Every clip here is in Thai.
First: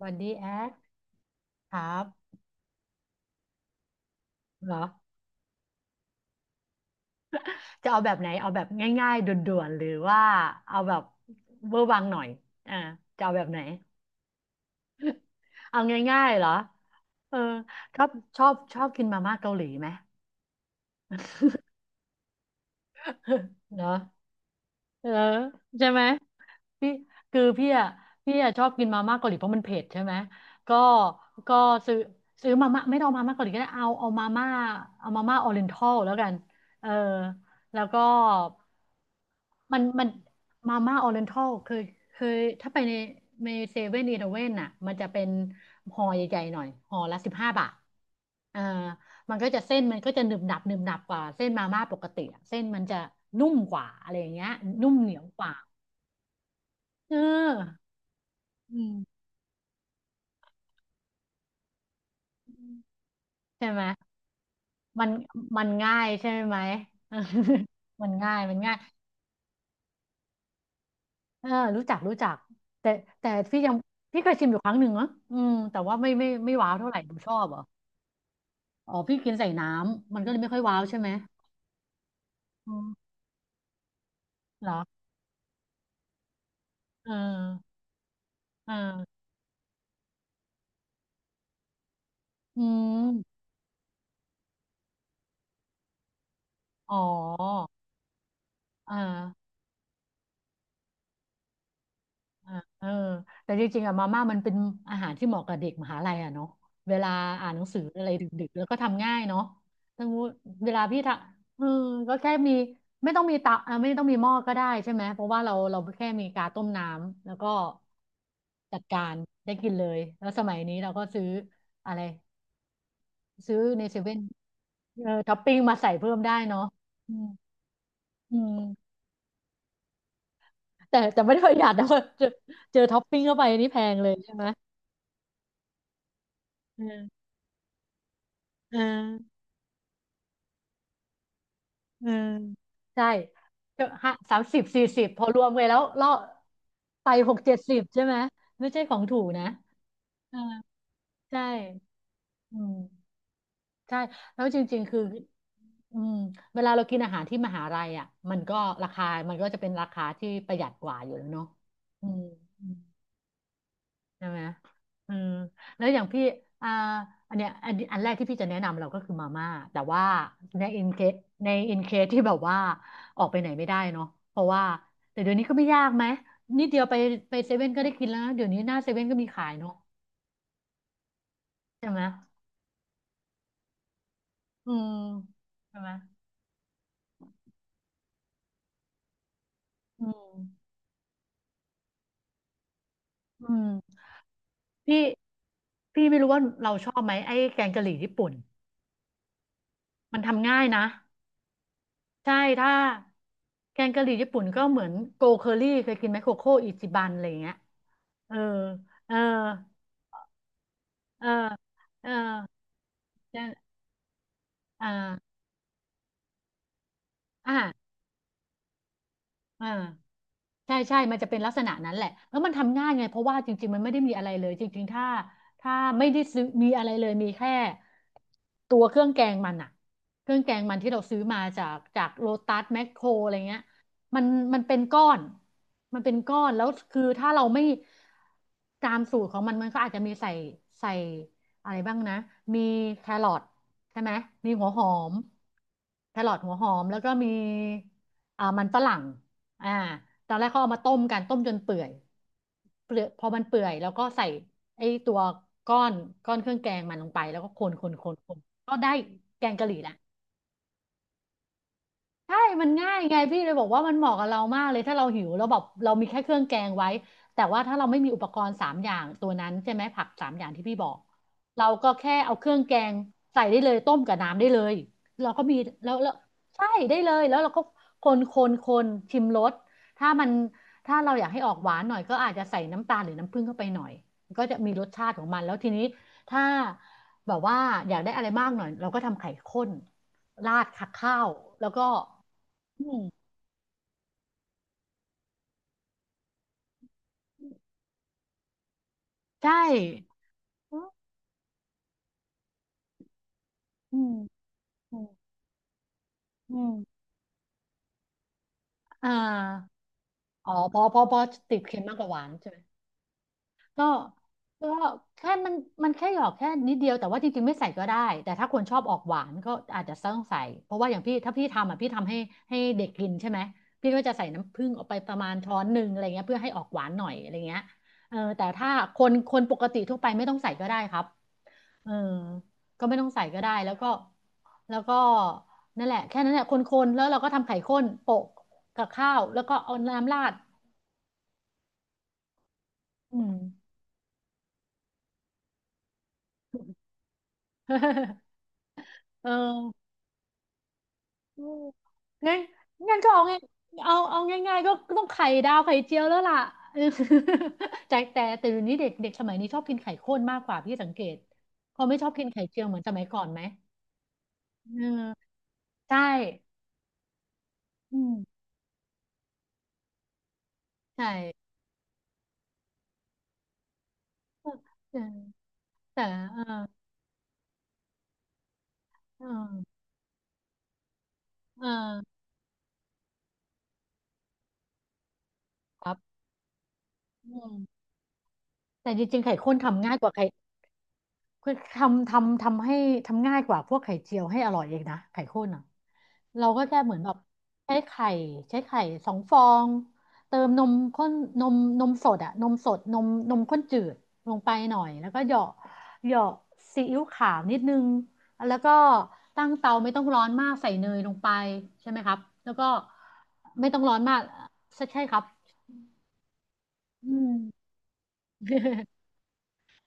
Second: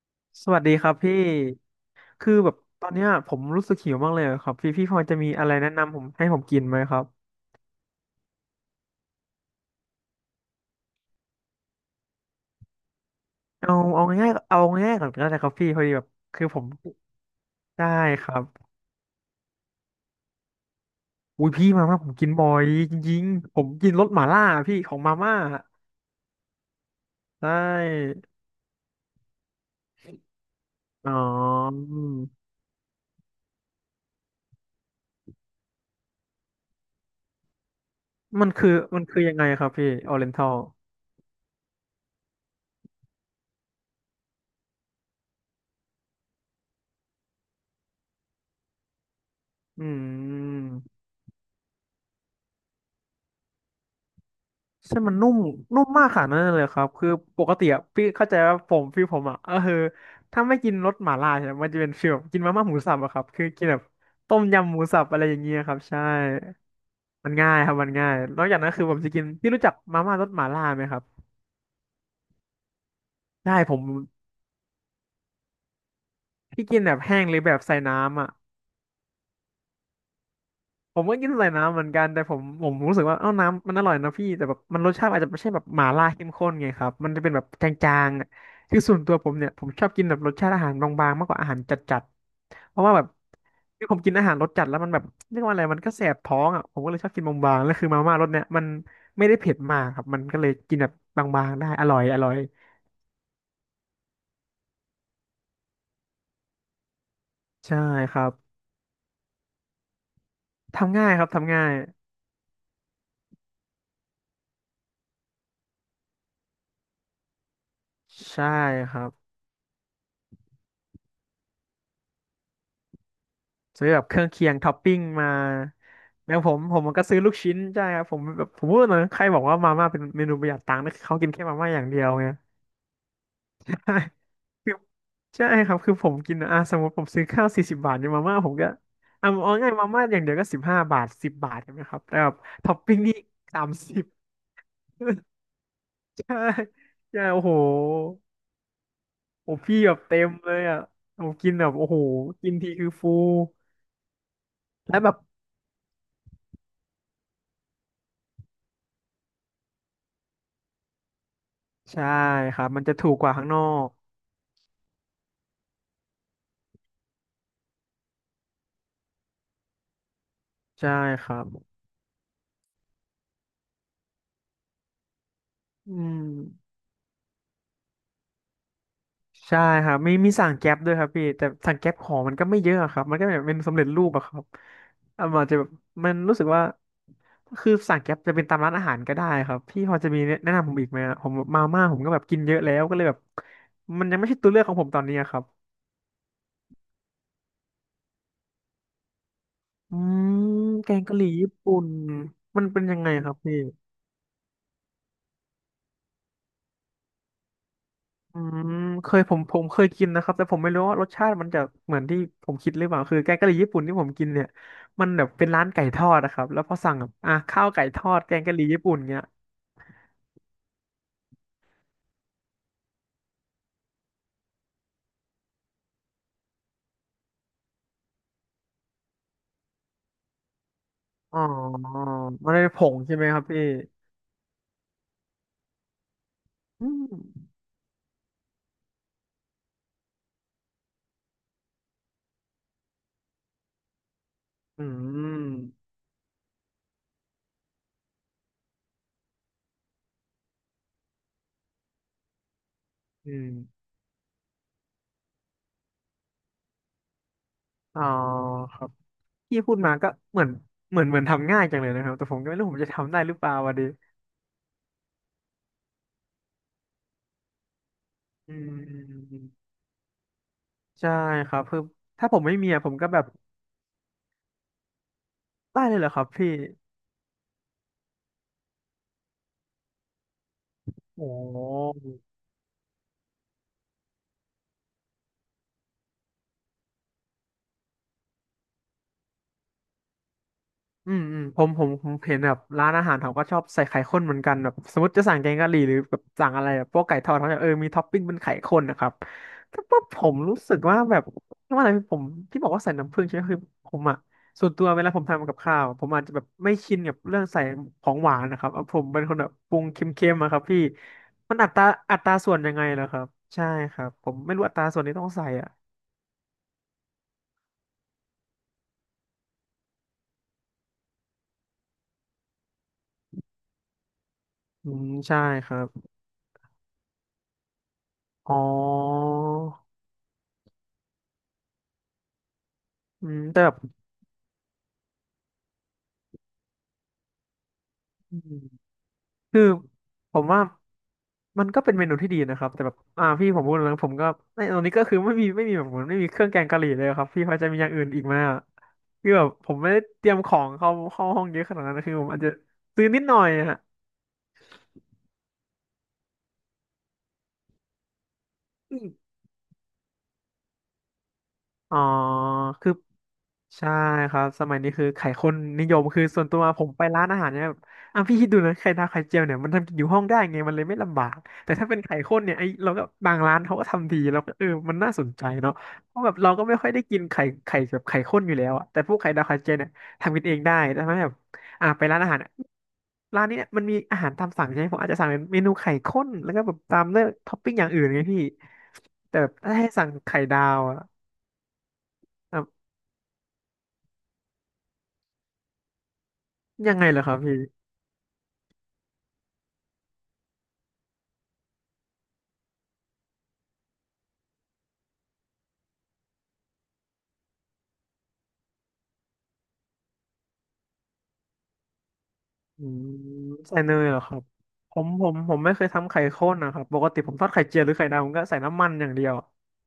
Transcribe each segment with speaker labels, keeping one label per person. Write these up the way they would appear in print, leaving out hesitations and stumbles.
Speaker 1: บอดี้แอ
Speaker 2: สวัส
Speaker 1: ค
Speaker 2: ดีครับพี่
Speaker 1: ครับ
Speaker 2: คือแบบตอนเนี้ยผมรู้สึกหิวมากเลยอะครับพี่
Speaker 1: เหรอ
Speaker 2: พี่พอจะมีอะไรแนะนำให้ผมกินไหมครับ
Speaker 1: จะเอาแบบไหนเอาแบบง่ายๆด่วนๆหรือว่าเอาแบบเวอร์วังหน่อยอ่าจะเอาแบบไหน
Speaker 2: เอาง่ายก่อนก็ได้ครับพี่พ
Speaker 1: เอา
Speaker 2: อดีแบบ
Speaker 1: ง่ายๆเห
Speaker 2: คื
Speaker 1: ร
Speaker 2: อ
Speaker 1: อ
Speaker 2: ผม
Speaker 1: เออ
Speaker 2: ได้
Speaker 1: ชอบ
Speaker 2: ครั
Speaker 1: ช
Speaker 2: บ
Speaker 1: อบชอบกินมาม่าเกาหลีไหม
Speaker 2: อุ้ยพี่มาม่าผมกินบ่อยจริงๆ ผม
Speaker 1: เหรอ
Speaker 2: กินรสหม่าล่าพี่ของ
Speaker 1: เออ
Speaker 2: มาม่า
Speaker 1: ใช่ไหม พี่คือ
Speaker 2: ได้
Speaker 1: พี่อ่ะชอบกินมาม่าเกาหลีเพราะมันเผ็ดใช่ไหมก็
Speaker 2: อ๋อ
Speaker 1: ก็ซื้อซื้อมาม่าไม่ต้องมาม่าเกาหลีก็ได้เอามาม่าเอามาม่าออริเอนทัลแล้วกันเออแล้วก็
Speaker 2: มันคือมันคือยังไงครับ
Speaker 1: มัน
Speaker 2: พี่
Speaker 1: มัน
Speaker 2: ออเรนทัล
Speaker 1: มาม่าออริเอนทัลเคยถ้าไปในเซเว่นอีเลฟเว่นอ่ะมันจะเป็นห่อใหญ่ๆหน่อยห่อละ15 บาทเออมันก็จะเส้น
Speaker 2: อื
Speaker 1: มันก็จะหนึบหนับหนึบหนั
Speaker 2: ม
Speaker 1: บกว่าเส้นมาม่าปกติอะเส้นมันจะนุ่มกว่าอะไรอย่างเงี้ยนุ่ม
Speaker 2: ใช่
Speaker 1: เห
Speaker 2: มั
Speaker 1: นี
Speaker 2: น
Speaker 1: ยว
Speaker 2: นุ่ม
Speaker 1: กว่า
Speaker 2: นุ่มมากขนาดนั้นเลยครับคือ
Speaker 1: เออ
Speaker 2: ปกติอะพี่เข้าใจว่าผ
Speaker 1: อื
Speaker 2: มพี่ผ
Speaker 1: ม
Speaker 2: มอ่ะก็คือถ้าไม่กินรสหม่าล่าเนี่ยมันจะเป็นฟีลแบบกินมาม่าหมูสับอะครับคือกิ
Speaker 1: ใช่
Speaker 2: นแบ
Speaker 1: ไหม
Speaker 2: บต้มยำหมูสั
Speaker 1: มั
Speaker 2: บ
Speaker 1: น
Speaker 2: อะไรอย่างเงี้ย
Speaker 1: มัน
Speaker 2: ครับ
Speaker 1: ง่า
Speaker 2: ใช่
Speaker 1: ยใช่ไหม
Speaker 2: มันง่ายครับมัน
Speaker 1: มั
Speaker 2: ง่า
Speaker 1: น
Speaker 2: ย
Speaker 1: ง่าย
Speaker 2: นอก
Speaker 1: มั
Speaker 2: จา
Speaker 1: น
Speaker 2: กนั้
Speaker 1: ง่า
Speaker 2: น
Speaker 1: ย
Speaker 2: คือผมจะกินพี่รู้จักมาม่ารสหม่าล่าไหมครับ
Speaker 1: เออรู้จักรู้จักแต่แต่
Speaker 2: ได้
Speaker 1: พี่ยั
Speaker 2: ผ
Speaker 1: ง
Speaker 2: ม
Speaker 1: พี่เคยชิมอยู่ครั้งหนึ่งนะอืมแต่ว่าไม่
Speaker 2: พี่
Speaker 1: ว้าว
Speaker 2: กิน
Speaker 1: เท่า
Speaker 2: แบ
Speaker 1: ไหร่
Speaker 2: บ
Speaker 1: หนู
Speaker 2: แห้ง
Speaker 1: ช
Speaker 2: ห
Speaker 1: อ
Speaker 2: รือ
Speaker 1: บ
Speaker 2: แบ
Speaker 1: เหรอ
Speaker 2: บใส่น้ำอ่ะ
Speaker 1: อ๋อพี่กินใส่น้ำมันก็เลยไม่ค่อยว้าวใช่
Speaker 2: ผม
Speaker 1: ไหม
Speaker 2: ก็กินใส่น้ำเหมือนกัน แต่ผมผ
Speaker 1: อื
Speaker 2: มรู้สึ
Speaker 1: ม
Speaker 2: กว่าเอ้าน้ำมันอร่อยนะพี่แต่แบบ
Speaker 1: เหรอ
Speaker 2: มันรสชาติอาจจะไม่ใช่แบบหม่าล่าเข้มข้นไงครับ
Speaker 1: เอ
Speaker 2: มันจะเป็นแบบจ
Speaker 1: อ
Speaker 2: างๆอะ
Speaker 1: เอ
Speaker 2: คือส่วนตัว
Speaker 1: อ
Speaker 2: ผมเนี่ยผมชอบกินแบบรสชาติอาหารบางๆมากกว่าอาหารจัด
Speaker 1: อื
Speaker 2: ๆ เพราะว่าแบบ
Speaker 1: ม
Speaker 2: คือผมกินอาหารรสจัดแล้วมันแบบเรียกว่าอะไรมันก็แสบท้องอ่ะผมก็
Speaker 1: อ๋
Speaker 2: เล
Speaker 1: อ
Speaker 2: ยชอบกินบางๆแล้วคือมาม่ารสเนี่ยมัน
Speaker 1: เออ
Speaker 2: ไม่ได้เผ็ดมากครับมันก็เลยกินแบบบางๆได้อร่อยอร่อย
Speaker 1: อ่าเออแต่จริงๆอะมาม่ามันเป็นอาหารที่เหมาะกับเด็กมหาลัยอะเนาะเวลาอ่านหนัง
Speaker 2: ใช่
Speaker 1: สืออะไร
Speaker 2: ครับ
Speaker 1: ดึกๆแล้วก็ทำง่ายเนาะทั้งเวลา
Speaker 2: ทำ
Speaker 1: พี่
Speaker 2: ง่า
Speaker 1: ท
Speaker 2: ยครับทำ
Speaker 1: ำเอ
Speaker 2: ง่า
Speaker 1: อ
Speaker 2: ย
Speaker 1: ก็แค่มีไม่ต้องมีเตาอ่าไม่ต้องมีหม้อก็ได้ใช่ไหมเพราะว่าเราเราแค่มีกาต้มน้ำแล้วก็
Speaker 2: ใช่
Speaker 1: จัด
Speaker 2: ค
Speaker 1: กา
Speaker 2: รับ
Speaker 1: รได้กินเลยแล้วสมัยนี้เราก็ซื้ออะไรซื้อใน
Speaker 2: ซื้อ
Speaker 1: เซ
Speaker 2: แบบเค
Speaker 1: เว่น
Speaker 2: รื่องเคียงท็อปปิ้ง
Speaker 1: เออ
Speaker 2: มา
Speaker 1: ท็อปปิ้งมาใส่เพิ่มได้
Speaker 2: แล้วผม
Speaker 1: เนาะ
Speaker 2: ผมมันก็
Speaker 1: อื
Speaker 2: ซื้อ
Speaker 1: ม
Speaker 2: ลูกชิ้นใช่ครับผม
Speaker 1: อื
Speaker 2: แบบผ
Speaker 1: ม
Speaker 2: มพูดนะใครบอกว่ามาม่าเป็นเมนูประหยัดตังค์นะ
Speaker 1: แต่
Speaker 2: เขา
Speaker 1: แต่
Speaker 2: กิน
Speaker 1: ไม่ได้
Speaker 2: แค่
Speaker 1: ป
Speaker 2: มา
Speaker 1: ระหยั
Speaker 2: ม่า
Speaker 1: ด
Speaker 2: อย่า
Speaker 1: นะ
Speaker 2: งเดียว
Speaker 1: เจ
Speaker 2: ไง
Speaker 1: อเจอท็อปปิ้งเข้าไปนี่แพงเลยใช่ไหม
Speaker 2: ใช่คือใช่ครับคือผมกินอ่ะสมมติผมซื้อข้าว40 บาทเนี่ยมาม่าผมก็
Speaker 1: เออ
Speaker 2: เอาง่ายมาม่าอย่างเดียวก็15 บาทสิบบาทใช่ไหมครับ
Speaker 1: เออ
Speaker 2: แต่แบบท็อปปิ้ง
Speaker 1: ใช่
Speaker 2: นี่สาม
Speaker 1: ก็
Speaker 2: สิบ
Speaker 1: ห้าสามสิบสี่สิบพ อรวมกันแล้วล่อ
Speaker 2: ใช่
Speaker 1: ไป
Speaker 2: ใช่
Speaker 1: หก
Speaker 2: โอ้โห
Speaker 1: เจ็ดสิบใช่ไหมไม่ใช่ของถูกนะ
Speaker 2: โอ้พี่แบบเต็ม
Speaker 1: เออ
Speaker 2: เลยอ่ะผม
Speaker 1: ใช่
Speaker 2: กินแบบโอ้โหกิน
Speaker 1: อื
Speaker 2: ที
Speaker 1: ม
Speaker 2: คือฟู
Speaker 1: ใช่แล้วจริงๆ
Speaker 2: แล้
Speaker 1: คือ
Speaker 2: วแบบ
Speaker 1: อืมเวลาเรากินอาหารที่มหาลัยอ่ะมันก็ราคามันก็จะเป็นราคาที่ประหยัดกว่าอยู่แล้วเนาะ
Speaker 2: ใช่
Speaker 1: อืม
Speaker 2: ครับมันจะถูกกว่าข้างนอก
Speaker 1: ใช่ไหมอืมแล้วอย่างพี่อ่าอันเนี้ยอันแรกที่พี่จะแนะนำเราก็คือมาม่าแต่ว่าในอิน
Speaker 2: ใช่
Speaker 1: เคส
Speaker 2: ครับ
Speaker 1: ในอินเคสที่แบบว่าออกไปไหนไม่ได้เนาะเพราะว่าแต่เดี๋ยวนี้ก็ไม่ยาก
Speaker 2: อื
Speaker 1: ไหม
Speaker 2: ม
Speaker 1: นิดเดียวไปเซเว่นก็ได้กินแล้วนะเดี๋ยวนี้หน้าเซเว่นก็มีขาย
Speaker 2: ใช่
Speaker 1: เนาะ
Speaker 2: ครับมีมีสั่งแก๊ปด้วยครับพี่แต่สั่ง
Speaker 1: ใช่
Speaker 2: แก๊ป
Speaker 1: ไหม
Speaker 2: ของมันก็ไม่เยอะอะครับมันก็แบบเป็นสำเร็จรูปอะครับ
Speaker 1: อืม
Speaker 2: อ่ะมันอาจจะแบบ
Speaker 1: ใช่ไหม
Speaker 2: มันรู้สึกว่าคือสั่งแก๊ปจะเป็นตามร้านอาหารก็ได้ครับพี่พอ
Speaker 1: อื
Speaker 2: จะมี
Speaker 1: ม
Speaker 2: แนะนำผมอีกไหมอะผมมาม่าผมก็แบบกินเยอะแล้วก็เลยแบบ
Speaker 1: อืม
Speaker 2: มันยังไม่ใช่ตัวเลือกของผม
Speaker 1: พี่
Speaker 2: ตอนนี้อะครับ
Speaker 1: พี่ไม่รู้ว่าเราชอบไหมไอ้แกงกะหรี่ญี่ปุ่น
Speaker 2: อื
Speaker 1: มัน
Speaker 2: ม
Speaker 1: ทำง่ายนะ
Speaker 2: แกงกะหรี่ญี่ปุ่น
Speaker 1: ใช่
Speaker 2: มัน
Speaker 1: ถ้า
Speaker 2: เป็นยังไงครับพี่
Speaker 1: แกงกะหรี่ญี่ปุ่นก็เหมือนโกเคอรี่เคยกินไหมโคโค่อิจิบันอะไรอย่างเงี้ยเออ
Speaker 2: อืมเค
Speaker 1: เออ
Speaker 2: ยผมเคยกินนะครับแต่ผมไม่รู้ว่ารส
Speaker 1: เอ
Speaker 2: ชา
Speaker 1: อ
Speaker 2: ติมันจะเหมือน
Speaker 1: เออ
Speaker 2: ที่ผมคิดหรือเปล่าคือแก
Speaker 1: เอ
Speaker 2: งกะห
Speaker 1: อ
Speaker 2: รี่ญี่ปุ่นที่ผมกินเนี่ย
Speaker 1: อ่
Speaker 2: มันแบบ
Speaker 1: า
Speaker 2: เป็นร้านไก่ทอดนะครับแล้วพอสั่งแบบอ่ะข้าวไก่
Speaker 1: อ่า
Speaker 2: ทอดแกงกะหรี่ญี่ปุ่นเงี้ย
Speaker 1: อ่า ใช่ใช่มันจะเป็นลักษณะนั้นแหละแล้วมันทำง่ายไงเพราะว่าจริงๆมันไม่ได้มีอะไรเลยจริงๆถ้าไม่ได้ซื้อมีอะไรเลยมีแค่ตัวเครื่องแกงมันอะเครื่องแกงมันที่เราซื้อ
Speaker 2: อ๋
Speaker 1: มาจาก
Speaker 2: อมั
Speaker 1: จา
Speaker 2: น
Speaker 1: กโลตั
Speaker 2: เป็
Speaker 1: ส
Speaker 2: น
Speaker 1: แม
Speaker 2: ผ
Speaker 1: ค
Speaker 2: ง
Speaker 1: โคร
Speaker 2: ใช่ไหม
Speaker 1: อะไร
Speaker 2: ครับ
Speaker 1: เงี้ย
Speaker 2: พี่
Speaker 1: มันมันเป็นก้อน มันเป็นก้อนแล้ว
Speaker 2: อื
Speaker 1: คือ
Speaker 2: ม
Speaker 1: ถ้าเราไม่ตามสูตรของมันมันก็อาจจะมีใส่อะไรบ้างนะ มีแครอทใช่ไหม มีหัวห
Speaker 2: อื
Speaker 1: อม
Speaker 2: ม
Speaker 1: แครอทหัวหอมแล้วก็มีอ่ามันฝรั่ง อ่าตอนแรกเขาเอามาต้มกันต้มจนเปื่อยเปลือยพอ
Speaker 2: อื
Speaker 1: มัน
Speaker 2: ม
Speaker 1: เปื่อยแล้วก็ใส่ไอ้ตัวก้อนก้อนเครื่องแกงมันลงไปแล้วก็คนคน
Speaker 2: อ๋อ
Speaker 1: คนคนก็
Speaker 2: ครั
Speaker 1: ได้
Speaker 2: บ
Speaker 1: แกง
Speaker 2: พี่
Speaker 1: กะห
Speaker 2: พู
Speaker 1: รี่
Speaker 2: ดมา
Speaker 1: ละ
Speaker 2: ก็เหมือนทำง่ายจังเลยนะครับแต่ผ
Speaker 1: ใช่
Speaker 2: มก็ไม่รู้
Speaker 1: มัน
Speaker 2: ผมจะ
Speaker 1: ง่าย
Speaker 2: ทำ
Speaker 1: ไง
Speaker 2: ได้หรือ
Speaker 1: พี่
Speaker 2: เป
Speaker 1: เล
Speaker 2: ล่า
Speaker 1: ยบอก
Speaker 2: วะ
Speaker 1: ว่า
Speaker 2: ดิ
Speaker 1: มันเหมาะกับเรามากเลยถ้าเราหิวเราแล้วแบบเรามีแค่เครื่องแกงไว้แต่ว่าถ้าเราไม่มีอุปกร
Speaker 2: อื
Speaker 1: ณ์สา
Speaker 2: ม
Speaker 1: มอย่า
Speaker 2: อืม
Speaker 1: งตัว
Speaker 2: อืม
Speaker 1: นั้นใช่ไหมผักสามอย่างที่พี่บอก
Speaker 2: ใช่ครับ
Speaker 1: เรา
Speaker 2: คือ
Speaker 1: ก็แค่
Speaker 2: ถ้า
Speaker 1: เอา
Speaker 2: ผม
Speaker 1: เครื่
Speaker 2: ไม่
Speaker 1: อง
Speaker 2: มี
Speaker 1: แก
Speaker 2: อะผ
Speaker 1: ง
Speaker 2: มก็แบบ
Speaker 1: ใส่ได้เลยต้มกับน้ำได้เลยเราก็มี
Speaker 2: ได้
Speaker 1: แล้
Speaker 2: เล
Speaker 1: ว
Speaker 2: ยเหร
Speaker 1: แล้
Speaker 2: อ
Speaker 1: ว
Speaker 2: ครับพี่
Speaker 1: ใช่ได้เลยแล้วเราก็คนคนคนชิมรสถ้ามันถ้าเราอยา
Speaker 2: โอ้
Speaker 1: กให้ออกหวานหน่อยก็อาจจะใส่น้ำตาลหรือน้ำผึ้งเข้าไปหน่อยก็จะมีรสชาติของมันแล้วทีนี้ถ้าแบบว่าอยากได้อะไรมากหน่อยเราก็ทำไข่ข้นราดขัก
Speaker 2: อื
Speaker 1: ข้า
Speaker 2: ม
Speaker 1: ว
Speaker 2: อืมผ
Speaker 1: แล้
Speaker 2: ม
Speaker 1: ว
Speaker 2: ผ
Speaker 1: ก็
Speaker 2: มผมเห็นแบบ
Speaker 1: อื
Speaker 2: ร้าน
Speaker 1: ม
Speaker 2: อาหารเขาก็ชอบใส่ไข่ข้นเหมือนกันแบบสมมติจะสั่งแกงกะหรี่หรือแบบสั่งอะไรแบบพวกไก่ทอดเขาจะเออมีท็อปปิ้งเป็นไข่ข้นนะครับ
Speaker 1: ใช่
Speaker 2: แต่ว่าผมรู้สึ
Speaker 1: อื
Speaker 2: ก
Speaker 1: ม
Speaker 2: ว่าแบบว่าอะไรผมที่บอกว่าใส่น้ำผึ้งใช่ไหมคือผ
Speaker 1: อื
Speaker 2: ม
Speaker 1: ม
Speaker 2: อ่ะส่วนตัว
Speaker 1: อื
Speaker 2: เว
Speaker 1: ม
Speaker 2: ลาผมทำกับข้าวผมอาจจะแบบ
Speaker 1: อื
Speaker 2: ไม่ชิน
Speaker 1: ม
Speaker 2: กับเรื่องใส่ของหวานนะครับเอาผม
Speaker 1: อ่
Speaker 2: เป็นคนแบบป
Speaker 1: า
Speaker 2: รุงเค็มๆ
Speaker 1: อ๋
Speaker 2: อะ
Speaker 1: อ
Speaker 2: ครับ
Speaker 1: เพ
Speaker 2: พี่
Speaker 1: อพอพอ
Speaker 2: มั
Speaker 1: ติ
Speaker 2: น
Speaker 1: ด
Speaker 2: อัต
Speaker 1: เค็ม
Speaker 2: รา
Speaker 1: มากกว่าห
Speaker 2: อั
Speaker 1: วา
Speaker 2: ต
Speaker 1: น
Speaker 2: รา
Speaker 1: ใช่
Speaker 2: ส่
Speaker 1: ไหม
Speaker 2: วนยังไงเหรอครับใช่
Speaker 1: ก็
Speaker 2: ครับผมไม่รู้
Speaker 1: ก็
Speaker 2: อัตราส่วนที่ต้อ
Speaker 1: แค่
Speaker 2: งใส่
Speaker 1: มัน
Speaker 2: อ่ะ
Speaker 1: มันแค่หยอกแค่นิดเดียว แต่ว่าจริงๆไม่ใส่ก็ได้ แต่ถ้าคนชอบออกหวานก็อาจจะต้องใส่เพราะว่าอย่างพี่ถ้าพี่ทำอ่ะพี่ทำให้เด็กกินใช่ไหมพี่ก็จะใส่น้ำผึ้งออก
Speaker 2: อื
Speaker 1: ไป
Speaker 2: ม
Speaker 1: ประมาณ
Speaker 2: ใช่
Speaker 1: ช้อน
Speaker 2: ค
Speaker 1: ห
Speaker 2: รั
Speaker 1: นึ่ง
Speaker 2: บ
Speaker 1: อะไรเงี้ยเพื่อให้ออกหวานหน่อยอะไรเงี้ยเออแต่
Speaker 2: อ๋อ
Speaker 1: ถ้าคนปกติทั่วไปไม่ต้องใส่ก็ได้ครับ เออก็ไม่ต้องใส่
Speaker 2: อื
Speaker 1: ก็
Speaker 2: ม
Speaker 1: ได้
Speaker 2: แต่แบ
Speaker 1: แล้ว
Speaker 2: บ
Speaker 1: ก็แล้วก็นั่นแหละแค่นั้นแหละคนๆแล้วเราก็ทำไข่ข้นโปะกับข้าวแล้วก็
Speaker 2: คือ
Speaker 1: เอาน้ำราด
Speaker 2: ผมว่ามันก็เป็นเมนูที่ดีนะครับแต่แบบ
Speaker 1: อื
Speaker 2: อ่า
Speaker 1: ม
Speaker 2: พี่ผมพูดแล้วผมก็ในตอนนี้ก็คือไม่มีแบบเหมือนไม่มีเครื่องแกงกะหรี่เลยครับพี่พอจะมีอย่างอื่นอีกไหม อะ
Speaker 1: เอ
Speaker 2: คือแบบผม
Speaker 1: อ
Speaker 2: ไม่ได้เตรียมของเข้า
Speaker 1: อื
Speaker 2: ห้องเย
Speaker 1: ม
Speaker 2: อะขนาดนั้นนะคือผม
Speaker 1: งั้น
Speaker 2: อาจจะ
Speaker 1: งั้น
Speaker 2: ซื้อ
Speaker 1: ก็
Speaker 2: นิ
Speaker 1: เอา
Speaker 2: ดห
Speaker 1: ไง
Speaker 2: น่อยอะ
Speaker 1: เอาง่ายๆก็ต้องไข่ดาวไข่เจียวแล้วล่ะ แต่เดี๋ยวนี้เด็กเด็กสมัยนี้ชอบกินไข่ข้นมากกว่าพี่สังเกตเขาไม่
Speaker 2: อ๋อ
Speaker 1: ชอบกินไข่เจียวเหมือน
Speaker 2: คื
Speaker 1: ส
Speaker 2: อ
Speaker 1: มัยก่อนไหม
Speaker 2: ใช่ครับส
Speaker 1: เอ
Speaker 2: มัย
Speaker 1: อ
Speaker 2: นี้คือไข่ข้นนิย
Speaker 1: ใช่
Speaker 2: มคือส่วนตัวผมไปร้านอาหารเนี่ยแบบ
Speaker 1: อื
Speaker 2: พี่
Speaker 1: ม
Speaker 2: คิดดูนะไข่ดาวไข่เจียวเนี่ยมันทำกินอยู่ห้องได้ไงมันเลยไม่
Speaker 1: ใ
Speaker 2: ลำบาก
Speaker 1: ช่
Speaker 2: แต่ถ้าเป็นไข่ข้นเนี่ยไอเราก็บางร้านเขาก็ทำดีเราก็เออ
Speaker 1: เอ
Speaker 2: มัน
Speaker 1: อ
Speaker 2: น่าสนใจเนาะ
Speaker 1: แต่
Speaker 2: เพราะแบบ
Speaker 1: เออ
Speaker 2: เราก็ไม่ค่อยได้กินไข่แบบไข่ข้นอยู่แล้วอะแต่พวก
Speaker 1: เอ
Speaker 2: ไข่ดาวไข่เจีย
Speaker 1: อ
Speaker 2: วเนี่ยทำกินเองได้แต่ถ้าแบบ
Speaker 1: เอ
Speaker 2: ไป
Speaker 1: อ
Speaker 2: ร้านอาหารเนี่ยร้านนี้เนี่ยมันมีอาหารตามสั่งใช่ไหมผมอาจจะสั่งเป็นเมนู
Speaker 1: ค
Speaker 2: ไข่
Speaker 1: รับ
Speaker 2: ข้นแล้วก็แบบตามเลือ
Speaker 1: อื
Speaker 2: กท็อ
Speaker 1: ม
Speaker 2: ปปิ้งอย่างอื่นไงพี่
Speaker 1: แต่จริงๆไข่
Speaker 2: แต่แบ
Speaker 1: ข้
Speaker 2: บ
Speaker 1: น
Speaker 2: ถ้า
Speaker 1: ทำ
Speaker 2: ให้
Speaker 1: ง่ายก
Speaker 2: สั่ง
Speaker 1: ว่าไข่
Speaker 2: ไข่ดาวอะ
Speaker 1: คือทำให้ทำง่ายกว่าพวกไข่เจียวให้อร่อยเองนะไข่ข้นอ่ะเราก็แค่เห
Speaker 2: ยั
Speaker 1: มือ
Speaker 2: ง
Speaker 1: น
Speaker 2: ไง
Speaker 1: แบ
Speaker 2: เห
Speaker 1: บ
Speaker 2: รอครับพี่
Speaker 1: ใช้ไข่ใช้ไข่2 ฟองเติมนมข้นนมนมสดอ่ะนมสดนมนมข้นจืดลงไปหน่อยแล้วก็เหยาะเหยาะซีอิ๊วขาวนิดนึงแล้วก็ตั้งเตาไม่ต้องร้อนมากใส่เนยลงไปใช่ไหมครับแล้วก็
Speaker 2: อืม
Speaker 1: ไม่
Speaker 2: ใส่
Speaker 1: ต้อง
Speaker 2: เน
Speaker 1: ร้อน
Speaker 2: ย
Speaker 1: มา
Speaker 2: เหร
Speaker 1: ก
Speaker 2: อครับผ
Speaker 1: ใช่
Speaker 2: ม
Speaker 1: ครับ
Speaker 2: ผมผมไม่เคยทำไข่ข้นนะครับปก
Speaker 1: อื
Speaker 2: ติผ
Speaker 1: ม
Speaker 2: มทอดไข่เจียวหรือไข่ดาวผมก็ใส่น้ำมัน อย่างเดียว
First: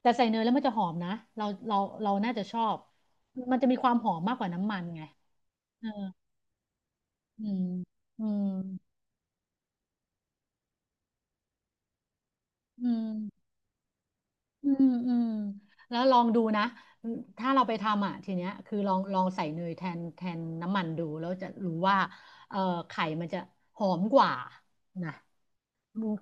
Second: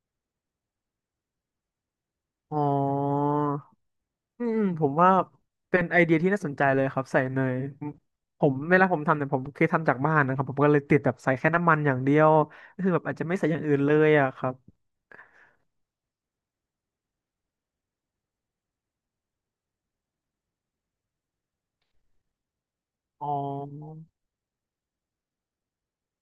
Speaker 1: แต่ใส่เนยแล้วมันจะหอมนะเราเราเราน่าจะช
Speaker 2: อ๋อ
Speaker 1: อบมันจะมีความหอมมากก
Speaker 2: อื
Speaker 1: ว่า
Speaker 2: ม
Speaker 1: น้ำมั
Speaker 2: ผ
Speaker 1: น
Speaker 2: ม
Speaker 1: ไง
Speaker 2: ว่าเป็
Speaker 1: เอ
Speaker 2: น
Speaker 1: อ
Speaker 2: ไอเดียที่น่าสนใจเลยครับใส่เน
Speaker 1: อื
Speaker 2: ย
Speaker 1: ม
Speaker 2: ผม
Speaker 1: อื
Speaker 2: ผ
Speaker 1: ม
Speaker 2: มเวลาผมทำเนี่ยผมเคยทำจากบ้านนะครับผมก็เลยติดแบบใส่แค่น้ำมันอย่างเดียวก็
Speaker 1: อื
Speaker 2: คือแบบอาจจะไม่ใส่
Speaker 1: ม
Speaker 2: อย่างอื่นเลยอะครับ
Speaker 1: อืมอืมแล้วลองดูนะถ้าเราไปทำอ่ะทีเนี้ยคือลองใส่เนยแทนน้ำมันดูแล้วจะรู้ว่าเอ่อไข่มั
Speaker 2: อ๋อ
Speaker 1: นจะหอมกว่านะ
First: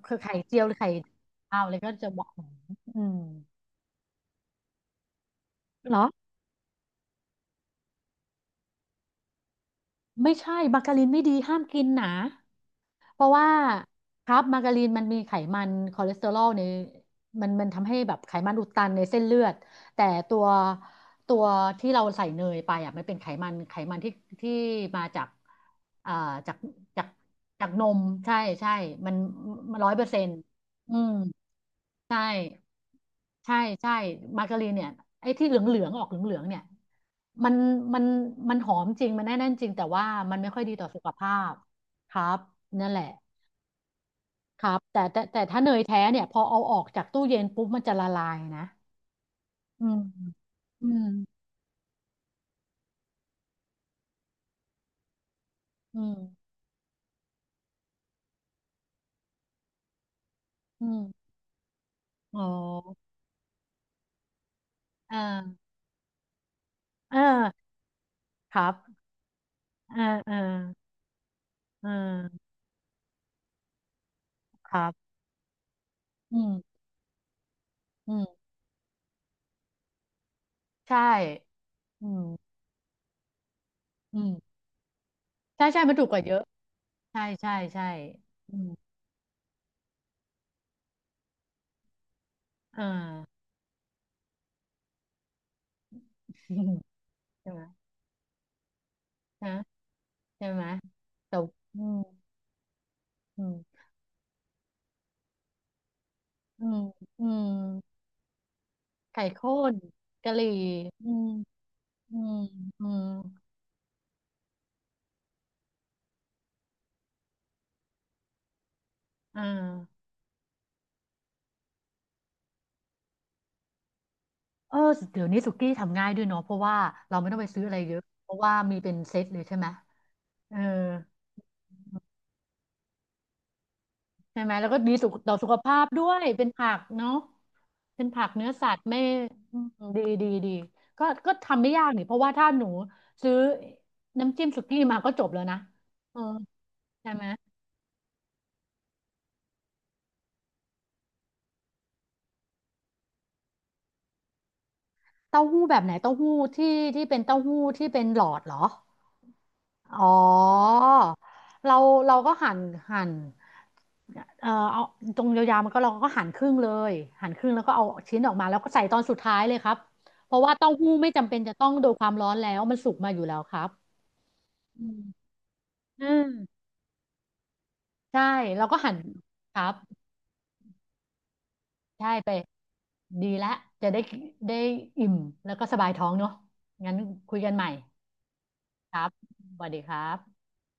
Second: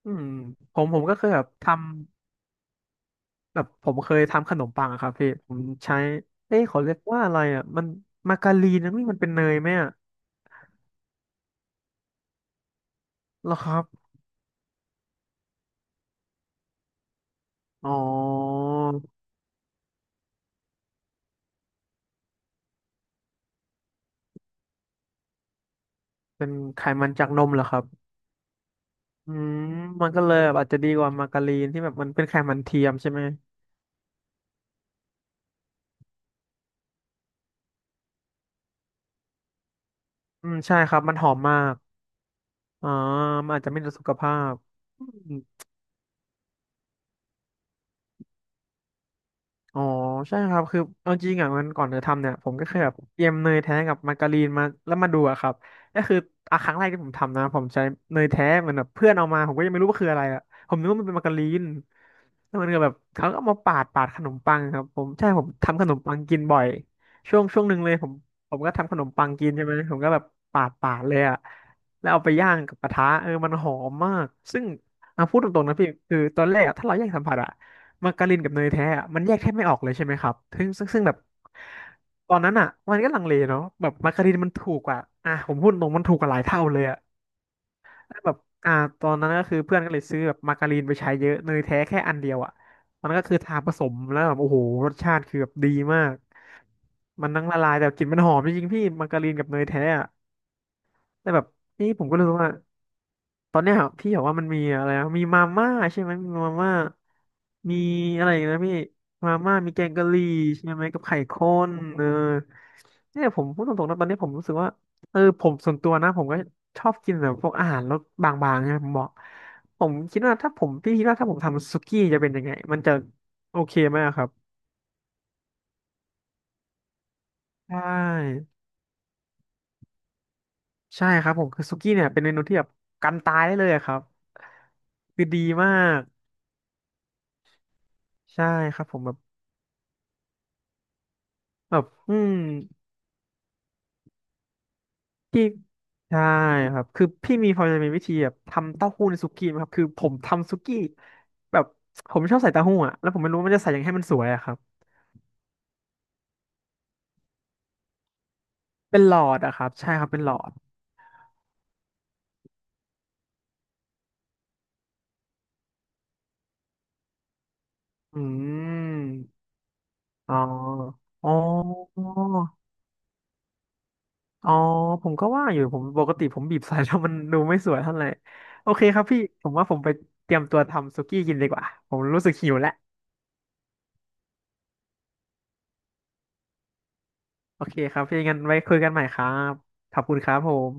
Speaker 2: อื
Speaker 1: คือ
Speaker 2: ม
Speaker 1: ไข่เจียวหรื
Speaker 2: ผ
Speaker 1: อ
Speaker 2: ม
Speaker 1: ไข่
Speaker 2: ผมก็เคยแบบ
Speaker 1: ขาวอะไร
Speaker 2: ทำ
Speaker 1: ก็จะบอกหอมอืม
Speaker 2: แบบผมเคยทำขนมปังอะครับพี่ผม
Speaker 1: เห
Speaker 2: ใช้
Speaker 1: รอ
Speaker 2: เอ้ยเขาเรียกว่าอะไรอะมันมาการีนนะนี่มันเป็นเนยไหมอะ
Speaker 1: ไม่ใช่มาการินไม่ดีห้ามกินนะเพราะว่า
Speaker 2: เหรอครับ
Speaker 1: ครับมาการีนมันมีไขมันคอเลสเตอรอลในมันทำ
Speaker 2: อ๋
Speaker 1: ให้แบบไขมันอุ
Speaker 2: อ
Speaker 1: ดตันในเส้นเลือดแต่ตัวตัวที่เราใส่เนยไปอ่ะมันเป็นไขมันที่ที่มาจากอ่า
Speaker 2: เป็น
Speaker 1: จาก
Speaker 2: ไข
Speaker 1: จาก
Speaker 2: มันจากนมเหร
Speaker 1: จา
Speaker 2: อ
Speaker 1: ก
Speaker 2: ครั
Speaker 1: น
Speaker 2: บ
Speaker 1: มใช่ใช่มัน
Speaker 2: อืม
Speaker 1: ร้อยเปอ
Speaker 2: มั
Speaker 1: ร์
Speaker 2: น
Speaker 1: เซ็
Speaker 2: ก็
Speaker 1: น
Speaker 2: เล
Speaker 1: ต์
Speaker 2: ยแบบอาจจะดี
Speaker 1: อื
Speaker 2: ก
Speaker 1: ม
Speaker 2: ว่ามาการีนที่แบบมัน
Speaker 1: ใช่
Speaker 2: เป็นไขมันเทียมใช่ไหม
Speaker 1: ใช่ใช่มาการีนเนี่ยไอ้ที่เหลืองเหลืองออกเหลืองเหลืองเนี่ยมันมันมันหอมจริงมันแน่นๆจริงแต่ว่ามัน
Speaker 2: อื
Speaker 1: ไม่
Speaker 2: ม
Speaker 1: ค่อยดี
Speaker 2: ใช่
Speaker 1: ต่อ
Speaker 2: ครั
Speaker 1: สุ
Speaker 2: บ
Speaker 1: ข
Speaker 2: มันห
Speaker 1: ภา
Speaker 2: อม
Speaker 1: พ
Speaker 2: มาก
Speaker 1: ครับนั่
Speaker 2: อ๋อ
Speaker 1: นแหละ
Speaker 2: มันอาจจะไม่ดีต่อสุขภาพ
Speaker 1: ครับแต่
Speaker 2: อ
Speaker 1: แต่
Speaker 2: ื
Speaker 1: แต่
Speaker 2: ม
Speaker 1: ถ้าเนยแท้เนี่ยพอเอาออกจากตู้เย็นปุ๊บมันจะละลายนะ
Speaker 2: อ๋อ
Speaker 1: อืม
Speaker 2: ใช่ครับคือ
Speaker 1: อืม
Speaker 2: เอาจริงอ่ะมันก่อนจะทำเนี่ยผมก็เคยแบบเตรียมเนยแท้กับมาการีนมาแล้วมาดูอะครับ
Speaker 1: อื
Speaker 2: ก็คือ
Speaker 1: ม
Speaker 2: อ่ะครั้งแรกที่ผมทำนะผมใช้เนยแท้เหมือนแบบเพื่อนเอามาผมก็ยังไม่รู้ว่าคืออะไรอ่ะผม
Speaker 1: อื
Speaker 2: นึกว่ามันเป็นมา
Speaker 1: ม
Speaker 2: การีน
Speaker 1: อ๋
Speaker 2: แล้วมันก็แบบ
Speaker 1: อ
Speaker 2: เขาก็เอามาปาดขนมปังครับผม
Speaker 1: อ่
Speaker 2: ใช่ผม
Speaker 1: า
Speaker 2: ทำขนมปังกินบ่อย
Speaker 1: เอ
Speaker 2: ช่วง
Speaker 1: อ
Speaker 2: หนึ่งเลยผมผ
Speaker 1: ค
Speaker 2: ม
Speaker 1: รั
Speaker 2: ก็
Speaker 1: บ
Speaker 2: ทำขนมปังกินใช่ไหมผ
Speaker 1: เอ
Speaker 2: มก็
Speaker 1: อ
Speaker 2: แบบ
Speaker 1: เออ
Speaker 2: ปาดเลยอ่ะ
Speaker 1: เอ
Speaker 2: แล้วเอาไป
Speaker 1: อ
Speaker 2: ย่างกับกระทะเออมันหอมมากซึ่ง
Speaker 1: ครับ
Speaker 2: อ่ะพูดตรงๆนะพี่คือ
Speaker 1: อื
Speaker 2: ตอนแรกอะ
Speaker 1: ม
Speaker 2: ถ้าเราแยกสัมผัสอ่ะ
Speaker 1: อื
Speaker 2: มาการิน
Speaker 1: ม
Speaker 2: กับเนยแท้อะมันแยกแทบไม่ออกเลยใช่ไหมครับซึ่งซึ่ง
Speaker 1: ใช่
Speaker 2: ซึ่งแบบ
Speaker 1: อื
Speaker 2: ตอ
Speaker 1: ม
Speaker 2: นนั้นอ่ะมันก็ลังเลเนาะแบบมา
Speaker 1: อื
Speaker 2: การินมัน
Speaker 1: ม
Speaker 2: ถูกกว่าอ่ะผม
Speaker 1: ใช่
Speaker 2: พูด
Speaker 1: ใช่
Speaker 2: ตรง
Speaker 1: มัน
Speaker 2: มั
Speaker 1: ถู
Speaker 2: น
Speaker 1: ก
Speaker 2: ถู
Speaker 1: ก
Speaker 2: ก
Speaker 1: ว่า
Speaker 2: ก
Speaker 1: เย
Speaker 2: ว่าหลา
Speaker 1: อะ
Speaker 2: ยเท่าเลยอ่ะ
Speaker 1: ใช่ใช่ใช่
Speaker 2: แล้วแบบ
Speaker 1: อืม
Speaker 2: อ่าตอนนั้นก็คือเพื่อนก็เลยซื้อแบบมาการินไปใช้เยอะเนยแท้แค่อันเดียวอ่ะ
Speaker 1: อ่า
Speaker 2: มันก็คือทาผสมแล้วแบบโอ้โหรสชาติคือแบบดีมาก มันทั้ง
Speaker 1: ใช่
Speaker 2: ละ
Speaker 1: ไหม
Speaker 2: ลายแต่กลิ่นมันหอมจริงๆพี่มาการินกับ
Speaker 1: นะ
Speaker 2: เนยแท้อะ
Speaker 1: ใช่ไหม
Speaker 2: แต่
Speaker 1: แต่
Speaker 2: แบบ
Speaker 1: อื
Speaker 2: นี่
Speaker 1: ม
Speaker 2: ผมก็รู้สึกว่า
Speaker 1: อื
Speaker 2: ตอนเนี้
Speaker 1: ม
Speaker 2: ยพี่บอกว่ามันมีอะไรนะมีมาม่าใช่ไหมมีมา
Speaker 1: อื
Speaker 2: ม่า
Speaker 1: มอืม
Speaker 2: มีอะไรอีกนะพี่
Speaker 1: ไข่
Speaker 2: มา
Speaker 1: ข้
Speaker 2: ม่ามี
Speaker 1: น
Speaker 2: แกงกะหรี่
Speaker 1: กะหรี่
Speaker 2: ใช่ไหมกับ
Speaker 1: อื
Speaker 2: ไข่
Speaker 1: ม
Speaker 2: ข้นเออ
Speaker 1: อืมอืม
Speaker 2: เนี่ยผมพูดตรงๆนะตอนนี้ผมรู้สึกว่าเออผมส่วนตัวนะผมก็ชอบกินแบบพวกอาหารรสบางๆเน่ยผมบอก
Speaker 1: อ่
Speaker 2: ผม
Speaker 1: า
Speaker 2: คิดว่าถ้าผมพี่คิดว่าถ้าผมทำสุกี้จะเป็นยังไงมันจะโอเคไหมอะครับ
Speaker 1: เออเดี๋ยวนี้สุกี้ทำง่ายด้วยเนาะเพราะว่าเราไม่ต้องไปซื้อ
Speaker 2: ใช
Speaker 1: อะไรเยอะเพราะ
Speaker 2: ่
Speaker 1: ว่ามีเป็นเซตเลยใช่ไหมเออ
Speaker 2: ใช่ครับผมคือสุกี้เนี่ยเป็นเมนูที่แบบกันตายได้เลยอะครับ
Speaker 1: ใช่ไหมแล้วก็ดีสุข
Speaker 2: คือ
Speaker 1: ต่อ
Speaker 2: ดี
Speaker 1: สุข
Speaker 2: มา
Speaker 1: ภาพ
Speaker 2: ก
Speaker 1: ด้วยเป็นผักเนาะเป็นผัก
Speaker 2: ใช่
Speaker 1: เนื้อสัต
Speaker 2: ครั
Speaker 1: ว์
Speaker 2: บผ
Speaker 1: ไม่
Speaker 2: มแบบ
Speaker 1: อืมดีดีดีก็ทำไม่
Speaker 2: แบ
Speaker 1: ยา
Speaker 2: บ
Speaker 1: กนี่เพ
Speaker 2: อื
Speaker 1: ราะว่า
Speaker 2: ม
Speaker 1: ถ้าหนูซื้อน้ำจิ้มสุกี้มาก็จบแล้ว
Speaker 2: พี่
Speaker 1: นะเออ
Speaker 2: ใช่ครับคือ
Speaker 1: ใช่ไหม
Speaker 2: พี่มีพอจะมีวิธีแบบทำเต้าหู้ในสุกี้ไหมครับคือผมทำสุกี้แบบผมชอบใส่เต้าหู้อะแล้วผมไม่รู้ว่ามันจะใส่ยังไงให้มันสวยอะครับ
Speaker 1: เต้าหู้แบบไหนเต้าหู้ที่เป็นเต้าหู้ที่เป็นหลอดเหรอ
Speaker 2: เป็นหลอดอะครับใช่ค
Speaker 1: อ๋
Speaker 2: รับ
Speaker 1: อ
Speaker 2: เป็นหลอด
Speaker 1: เราเราก็หั่นหั่น เออเอาตรงยาวๆมันก็เราก็หั่นครึ่งเลยหั่นครึ่งแล้วก็เอาชิ้
Speaker 2: อื
Speaker 1: นออกมาแล้วก็ใส่ตอนสุด
Speaker 2: ม
Speaker 1: ท้ายเลยครับเพ
Speaker 2: อ๋อ
Speaker 1: ราะว่าเต้าหู้ไม่
Speaker 2: อ๋
Speaker 1: จำ
Speaker 2: อ
Speaker 1: เป็นจะต้องโดนความร้อนแล้วมันสุกมาอยู่แล้วครับ
Speaker 2: อ๋อ
Speaker 1: อืม
Speaker 2: ผมก็ว่าอยู่ผมป
Speaker 1: อื
Speaker 2: ก
Speaker 1: ม
Speaker 2: ติผมบีบใส่แล้วมันดูไม่สวยเท่าไหร่
Speaker 1: ใช่แล้ว
Speaker 2: โอ
Speaker 1: ก็
Speaker 2: เค
Speaker 1: หั่น
Speaker 2: ครับพี่ผ
Speaker 1: ค
Speaker 2: ม
Speaker 1: รั
Speaker 2: ว่าผ
Speaker 1: บ
Speaker 2: มไปเตรียมตัวทำสุกี้กินดีกว่าผม
Speaker 1: ใช่
Speaker 2: รู้
Speaker 1: ไป
Speaker 2: สึกหิวแล้ว
Speaker 1: ดีแล้วจะได้อิ่มแล้วก็สบายท้องเนาะงั้นคุยกัน
Speaker 2: โอ
Speaker 1: ใหม่
Speaker 2: เคครับพี่งั้นไว้คุยกั
Speaker 1: ค
Speaker 2: นใหม่
Speaker 1: รับ
Speaker 2: ครับ
Speaker 1: สวัสดีค
Speaker 2: ขอบ
Speaker 1: รั
Speaker 2: คุ
Speaker 1: บ
Speaker 2: ณครับผม